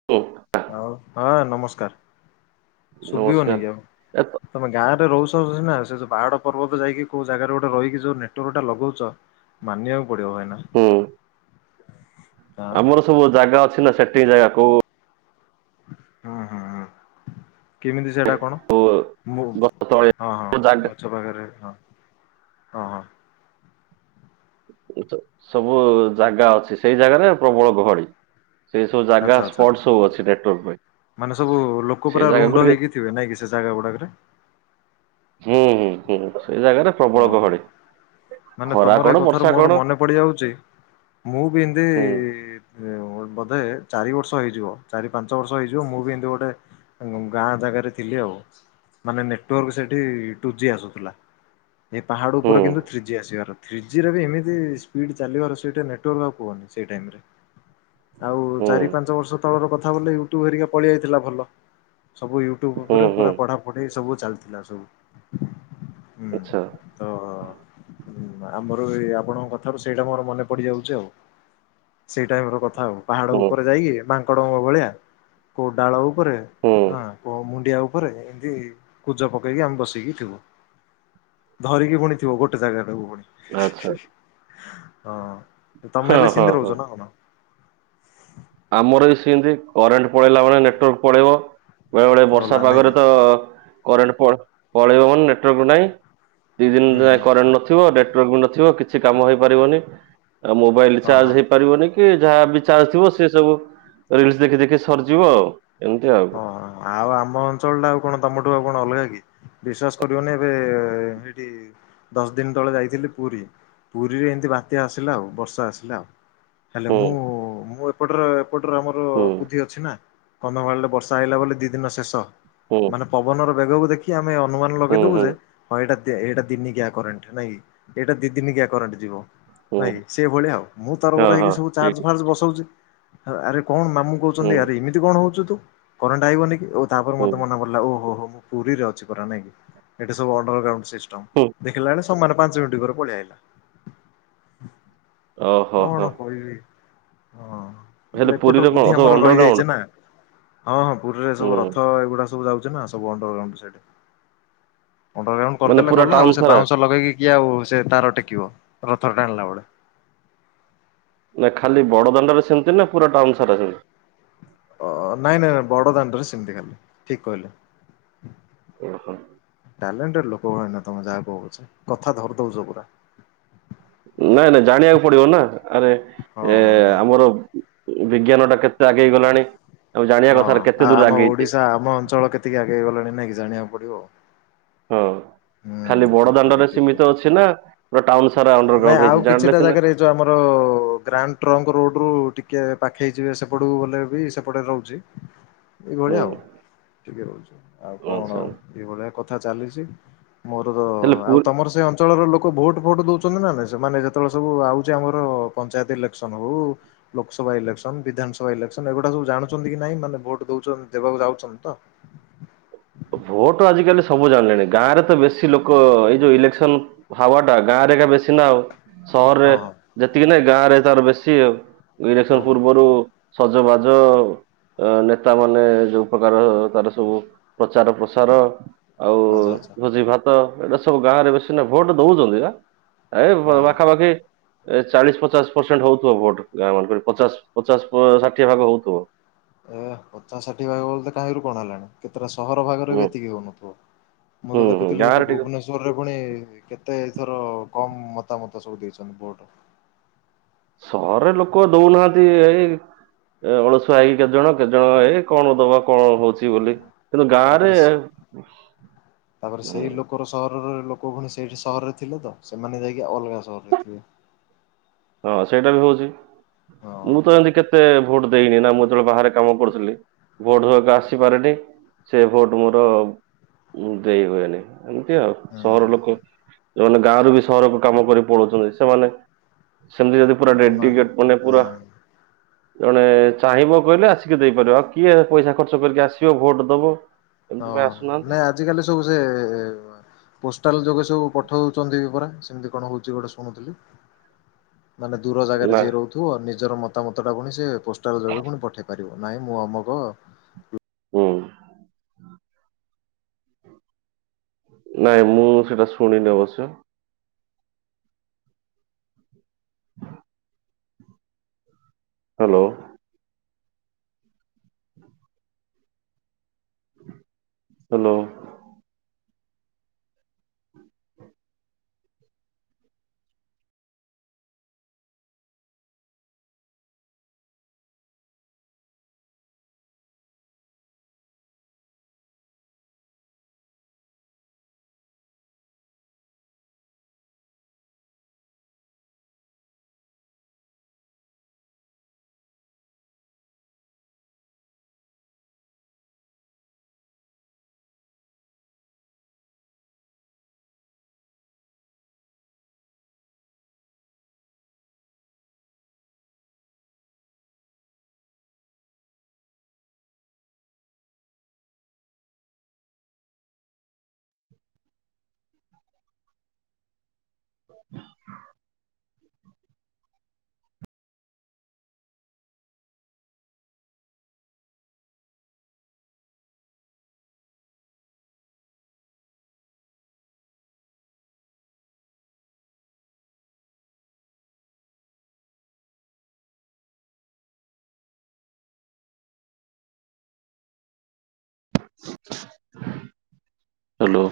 [unintelligible] ଆଉ, ହଁ ନମସ୍କାର, ଶୁଭିବନି ନମସ୍କାର। କି ଆଉ। ଏତ ତମେ ଗାଁରେ ରହୁଛ ସିନା ସେ ଯୋଉ ପାହାଡ ପର୍ବତ ଯାଇକି କୋଉ ଜାଗାରେ ଗୋଟେ ରହିକି ଯୋଉ ନେଟୱାର୍କଟା ଲଗଉଛ ମାନିବାକୁ ପଡିବ ଭାଇନା। ହୁଁ ହଁ ଆମର ସବୁ ଜାଗା ଅଛି ନା ସେଟିଂ ଜାଗା କୋଉ ହୁଁ ହୁଁ ହୁଁ କେମିତି ସେଟା କଣ? କୋଉ ମୁଁ ଗଛ ତଳେ ହଁ ହଁ କୋଉ ଜାଗା ଗଛ ପାଖରେ ହଁ ହଁ ହଁ। ସବୁ ଜାଗା ଅଛି, ସେଇ ଜାଗାରେ ପ୍ରବଳ ଗହଳି। ସେଇ ସବୁ ଜାଗା ଆଚ୍ଛା ଆଚ୍ଛା ସ୍ପଟ ସବୁ ଅଛି ନେଟୱର୍କ ମାନେ ସବୁ ପାଇଁ ଲୋକ ପୁରା ସେ ରୁଣ୍ଡ ଜାଗାକୁ ଟିକେ ହେଇକି ଥିବେ ନାଇଁ କି ସେ ଜାଗା ଉପରେ। ହୁଁ ହୁଁ ହୁଁ ସେଇ ଜାଗାରେ ପ୍ରବଳ ଓହୋ ଗହଳି, ମାନେ ଖରା ତମର ଏ କଣ କଥାରୁ ବର୍ଷା ମୋର କଣ। ମନେ ପଡିଯାଉଛି, ମୁଁ ବି ଏମତି ହୁଁ ବୋଧେ ଚାରି ବର୍ଷ ହେଇଯିବ ଚାରି ପାଞ୍ଚ ବର୍ଷ ହେଇଯିବ ମୁଁ ବି ଏମତି ଗୋଟେ ଗାଁ ଜାଗାରେ ଥିଲି ଆଉ, ମାନେ ନେଟୱାର୍କ ସେଠି ଟୁ ଜି ଆସୁଥିଲା। ଏ ପାହାଡ ହୁଁ ଉପରେ କିନ୍ତୁ ଥ୍ରୀ ଜି ଆସିବାର। ଥ୍ରୀ ଜି ରେ ବି ଏମିତି ସ୍ପିଡ୍ ଚାଲିବାର ସେଇଠେ ନେଟୱାର୍କ ଆଉ [unintelligible] ସେଇ ଟାଇମରେ। ଆଉ ହୁଁ ଚାରି ପାଞ୍ଚ ବର୍ଷ ତଳର କଥା ବୋଲେ ୟୁଟ୍ୟୁବ ହେରିକା ପଳେଇ ଆଇଥିଲା ଭଲ। ସବୁ ୟୁଟ୍ୟୁବ ହୁଁ ଉପରେ ହୁଁ ପୁରା ପଢା ପଢି ସବୁ ଚାଲିଥିଲା ସବୁ। ହୁଁ ଆଚ୍ଛା। ତ ଆମର ଏ ଆପଣଙ୍କ କଥାରୁ ସେଇଟା ମୋର ମନେ ପଡିଯାଉଛି ଆଉ। ସେଇ ଟାଇମର କଥା ଆଉ ପାହାଡ ହୁଁ ଉପରେ ଯାଇକି ମାଙ୍କଡଙ୍କ ଭଳିଆ କୋଉ ଡାଳ ଉପରେ ହୁଁ ହଁ କୋଉ ମୁଣ୍ଡିଆ ଉପରେ ଏମତି କୁଜା ପକେଇକି ଆମେ ବସିକି ଥିବୁ। ଧରିକି ପୁଣି ଥିବ ଗୋଟେ ଜାଗାଟାକୁ ଆଚ୍ଛା ପୁଣି। ହଁ ତମେ ହଁ ହେଲେ ହଁ ସେମିତି ହଁ। ରହୁଛ ନା କଣ? ଆମର ବି ସେମିତି କରେଣ୍ଟ ପଳେଇଲା ମାନେ ନେଟୱାର୍କ ପଳେଇବ। ବେଳେ ବେଳେ ବର୍ଷା ଗଲା ନାଇଁ ପାଗରେ କି ତ କରେଣ୍ଟ ପଳେଇବ ମାନେ ନେଟୱାର୍କ ନାହିଁ ଦିଇ ଦିନ ହୁଁ ଯାଏଁ ହୁଁ କରେଣ୍ଟ ନଥିବ ନେଟୱାର୍କ ବି ନଥିବ କିଛି କାମ ହେଇପାରିବନି। ଆଉ ମୋବାଇଲ ହଁ ଚାର୍ଜ ହଁ ହେଇପାରିବନି କି ଯାହା ବି ଚାର୍ଜ ଥିବ ସେ ସବୁ ରିଲସ ଦେଖି ଦେଖି ସରିଯିବ ଆଉ। ଏମିତି ଆଉ ଓହୋ ଆଉ ଆମ ଅଞ୍ଚଳଟା ଆଉ କଣ ତମଠୁ ଆଉ କଣ ଅଲଗା କି। ବିଶ୍ୱାସ କରିବନି ଏବେ ଏଇଠି ଦଶ ଦିନ ତଳେ ଯାଇଥିଲି ପୁରୀ, ପୁରୀରେ ଏମିତି ବାତ୍ୟା ଆସିଲା ଆଉ ବର୍ଷା ଆସିଲା ଆଉ। ହେଲେ ହୁଁ ମୁଁ ମୁଁ ଏପଟରେ ଏପଟରେ ଆମର ହୁଁ ବୁଦ୍ଧି ଅଛି ନା କନ୍ଧମାଳରେ ସାଇଲା ବୋଲି ଦିଇ ଦିନ ଶେଷ। ହୁଁ। ମାନେ ପବନର ବେଗକୁ ଦେଖି ଆମେ ଅନୁମାନ ହୁଁ ଲଗେଇଦେବୁ ହୁଁ ଯେ ହଁ ଏଇଟା ଏଇଟା ଦିନିକିଆ କରେଣ୍ଟ ନାଇଁ ଏଇଟା ଦି ଦିନିକିଆ କରେଣ୍ଟ ଯିବ। ହୁଁ ନାଇ ସେଇଭଳିଆ ଆଉ ମୁଁ ତରବର ହଁ ହେଇକି ହଁ ସବୁ ଠିକ ଚାର୍ଜ ଫାର୍ଜ ବସଉଛି। ଆରେ କଣ ମାମୁ ହୁଁ କହୁଛନ୍ତି ଆରେ ଏମିତି କଣ ହଉଛୁ ତୁ କରେଣ୍ଟ ଆଇବନି କି। ଓହୋ ତାପରେ ହୁଁ ମୋତେ ମନେ ଓହୋ ହୋ ମୁଁ ପୁରୀରେ ଅଛି ପରା ନାଇଁ ଏଟା ସବୁ ଅଣ୍ଡର ଗ୍ରାଉଣ୍ଡ ସିଷ୍ଟମ। ହୁଁ ଦେଖିଲା ବେଳେ ସମାନେ ପାଞ୍ଚ ମିନିଟ ପରେ ପଳେଇ ଆଇଲା ଓହୋ କଣ। ହୋ କହିବି ହଁ ହେଲେ ବୋଲେ ଏପଟରେ ପୁରୀରେ କଣ ବୁଦ୍ଧି ସବୁ ଆମର ଅଣ୍ଡରଗ୍ରାଉଣ୍ଡ ରହିଯାଇଛି ନା। ହଁ ହଁ ପୁରୀରେ ହୁଁ ସବୁ ରଥ ଏଗୁଡା ସବୁ ଯାଉଛି ନା ସବୁ ଅଣ୍ଡର ଗ୍ରାଉଣ୍ଡ ସିଆଡେ। ଅଣ୍ଡର ଗ୍ରାଉଣ୍ଡ ମାନେ କରିଦେଲେ ପୁରା ଗଲା ଟାଉନ ଆଉ ସେ ସାରା ବାଉଁଶ ଲଗେଇକି କିଏ ଆଉ ସେ ତାର ଟେକିବ ରଥର ଟାଣିଲା ବେଳେ। ନା ଖାଲି ବଡଦାଣ୍ଡରେ ସେମିତି ନା ପୁରା ଟାଉନ ସାରା ସେମିତି? ଅ ନାଇଁ ନାଇଁ ନାଇଁ ବଡ ଦାଣ୍ଡରେ ସେମିତି ଖାଲି ଠିକ କହିଲେ। ଓହୋ ଟାଲେଣ୍ଟଟେଡ୍ ଲୋକ ଭାଇନା ତମେ ଯାହା କୁହ ପଛେ। କଥା ଧରି ଦଉଛ ପୁରା। ନାଇଁ ନାଇଁ ଜାଣିବାକୁ ପଡିବ ନା ଆରେ ହଁ ଏ ହଁ ହଁ। ଆମର ବିଜ୍ଞାନଟା କେତେ ଆଗେଇଗଲାଣି ଆଉ ଜାଣିବା ହଁ କଥାରେ ଆ କେତେ ଦୂର ଆମ ଆଗେଇଛି। ଓଡିଶା ଆମ ଅଞ୍ଚଳ କେତିକି ଆଗେଇ ଗଲାଣି ନାଇଁ କି ଜାଣିବାକୁ ପଡିବ। ହଁ ହୁଁ ଖାଲି ବଡ ଠିକ୍ କଥା ଦାଣ୍ଡରେ ଠିକ୍ ସୀମିତ କଥା ଅଛି ନା ପୁରା ଟାଉନ ସାରା ଅଣ୍ଡର ଗ୍ରାଉଣ୍ଡ ହେଇଛି। ଜାଣିଲେ ସିନା ଯଉ ଆମର ଗ୍ରାଣ୍ଡ ଟ୍ରଙ୍କ ରୋଡ ରୁ ଟିକେ ପାଖେଇଯିବେ ସେପଟକୁ ବଲେ ବି ସେପଟେ ରହୁଛି। ଏଇ ହୁଁ ଭଳିଆ ଆଉ ଟିକେ ରହୁଛି ଆଉ କଣ ଆଚ୍ଛା ଆଉ ଏଇ ଭଳିଆ କଥା ଚାଲିଛି। ମୋର ତ ହେଲେ ପୁରୀ ଆଉ ତମର ସେ ଅଞ୍ଚଳର ଲୋକ ଭୋଟ୍, ଫୋଟ ଦଉଛନ୍ତି ନା। ସେମାନେ ଯେତେବେଳେ ସବୁ ଆଉଛି ଆମର ପଞ୍ଚାୟତ ଇଲେକ୍ସନ ହଉ ଲୋକସଭା ଇଲେକ୍ସନ, ବିଧାନସଭା ଇଲେକ୍ସନ, ଏଗୁଡା ସବୁ ଜାଣଛନ୍ତି କି ନାଇଁ ମାନେ ଭୋଟ ଦଉଛନ୍ତି ଦେବାକୁ ଯାଉଛନ୍ତି ତ? ଭୋଟ ଆଜିକାଲି ସବୁ ଜାଣିଲେଣି। ଗାଁରେ ତ ବେଶୀ ଲୋକ ଏଇ ଯୋଉ ଇଲେକ୍ସନ ହାୱା ଟା ଗାଁ ରେ ଏଇଖା ବେଶୀ ନା ଆଉ। ସହରରେ ହଁ ହଁ ଯେତିକି ନୁହେଁ ଗାଁ ରେ ତାର ବେଶୀ ଆଉ। ଇଲେକ୍ସନ ଓହୋ ପୂର୍ବରୁ ସଜବାଜ ନେତା ମାନେ ଯୋଉ ପ୍ରକାର ତାର ସବୁ ପ୍ରଚାର, ପ୍ରସାର ଆଉ ଆଚ୍ଛା ଆଚ୍ଛା ଭୋଜି ଭାତ। ତ ଏଇଟା ସବୁ ଗାଁରେ ବେଶି ନା ଭୋଟ ଦଉଛନ୍ତି ନା ଏ ହଁ ହଁ। ପାଖା ପାଖି ଏ ଚାଳିଶ, ପଚାଶ ପରସେଣ୍ଟ ହଉଥିବ ଭୋଟ ଗାଁ ମନ୍ ଙ୍କ ରେ ପଚାଶ, ପଚାଶ, ଷାଠିଏ ଭାଗ ହଉଥିବ। ଏ ପଚାଶ ଷାଠିଏ ଭାଗ ବୋଲେ ତ କାହିଁରୁ କଣ ହେଲାଣି। କେତେଟା ସହର ଭାଗରେ ବି ହୁଁ ଏତିକି ହଉନଥିବ, ମୁଁ ହୁଁ ତ ହୁଁ ଦେଖୁଥିଲି ଏଠି ଗାଁରେ ଟିକେ ଭୁବନେଶ୍ଵର [unintelligible] ରେ ପୁଣି କେତେଥର କମ ମତାମତ ସବୁ ଦେଇଛନ୍ତି ଭୋଟ। ସହର ରେ ଲୋକ ଦଉ ନାହାନ୍ତି ଏଇ ଏ ଅଳସୁଆ ହେଇକି କେତେ ଜଣ କେତେ ଜଣ ଏଇ କଣ ଦବା କଣ ହଉଛି। ଥିବି ବୋଲି। କିନ୍ତୁ ଗାଁ ରେ ତାପରେ ହୁଁ ତାପରେ ସେଇ ଲୋକର ସହରର ଲୋକ ଭୁଣି ସେଇଠି ସହର ରେ ଥିଲେ ତ ସେମାନେ ଯାଇକି ଅଲଗା ସହରରେ ଥିବେ। ହଁ, ସେଇଟା ବି ହଉଛି। ହଁ ମୁଁ ତ ଏମିତି କେତେ ଭୋଟ ଦେଇନି ନା ମୁଁ ଯେତେ ବେଳେ ବାହାରେ କାମ କରୁଥିଲି ଭୋଟ ଦବାକୁ ଆସି ପାରେନି ସେ ଭୋଟ ମୋର ମୁଁ ଦେଇ ହଏ ନି। ଏମିତି ଆଉ ହୁଁ ସହର ହୁଁ ଲୋକ ହୁଁ ଯୋଉମାନେ ଗାଁରୁ ବି ସହରକୁ କାମ କରି ପଳଉଛନ୍ତି ସେମାନେ ସେମିତି ଯଦି ପୁରା ଦଉନାହାନ୍ତି ଡେଡିକେଟ ମାନେ ହୁଁ ପୁରା ଜଣେ ଚାହିଁବ କହିଲେ ଆସିକି ଦେଇପାରିବ ଆଉ କିଏ ପଇସା ଖର୍ଚ୍ଚ କରିକି ଆସିବ ଭୋଟ ଦବ। ଏମିତି ହଁ, ପାଇଁ ଆସୁନାହାନ୍ତି ନାଇଁ ଆଜିକାଲି ସବୁ ସେ ପୋଷ୍ଟାଲ ଯୋଗେ ସବୁ ପଠଉଚନ୍ତି ପୁରା ସେମିତି କଣ ହଉଚି ଗୋଟେ ଶୁଣୁଥିଲି। ମାନେ ଦୂର ଜାଗାରେ ନା ଯିଏ ରହୁଥିବ ନିଜର ମତାମତ ଟା ପୁଣି ସେ ପୋଷ୍ଟଲ ଯୋଗ ପୁଣି ପଠେଇ ପାରିବ। ନାଇଁ ମୁଁ ଅମକ ହୁଁ। ନାଇଁ ମୁଁ ସେଇଟା ଶୁଣିନି ଅବଶ୍ୟ [unintelligible] ହେଲୋ। [unintelligible] ହେଲୋ। [unintelligible] [inaudible] ହାଲୋ।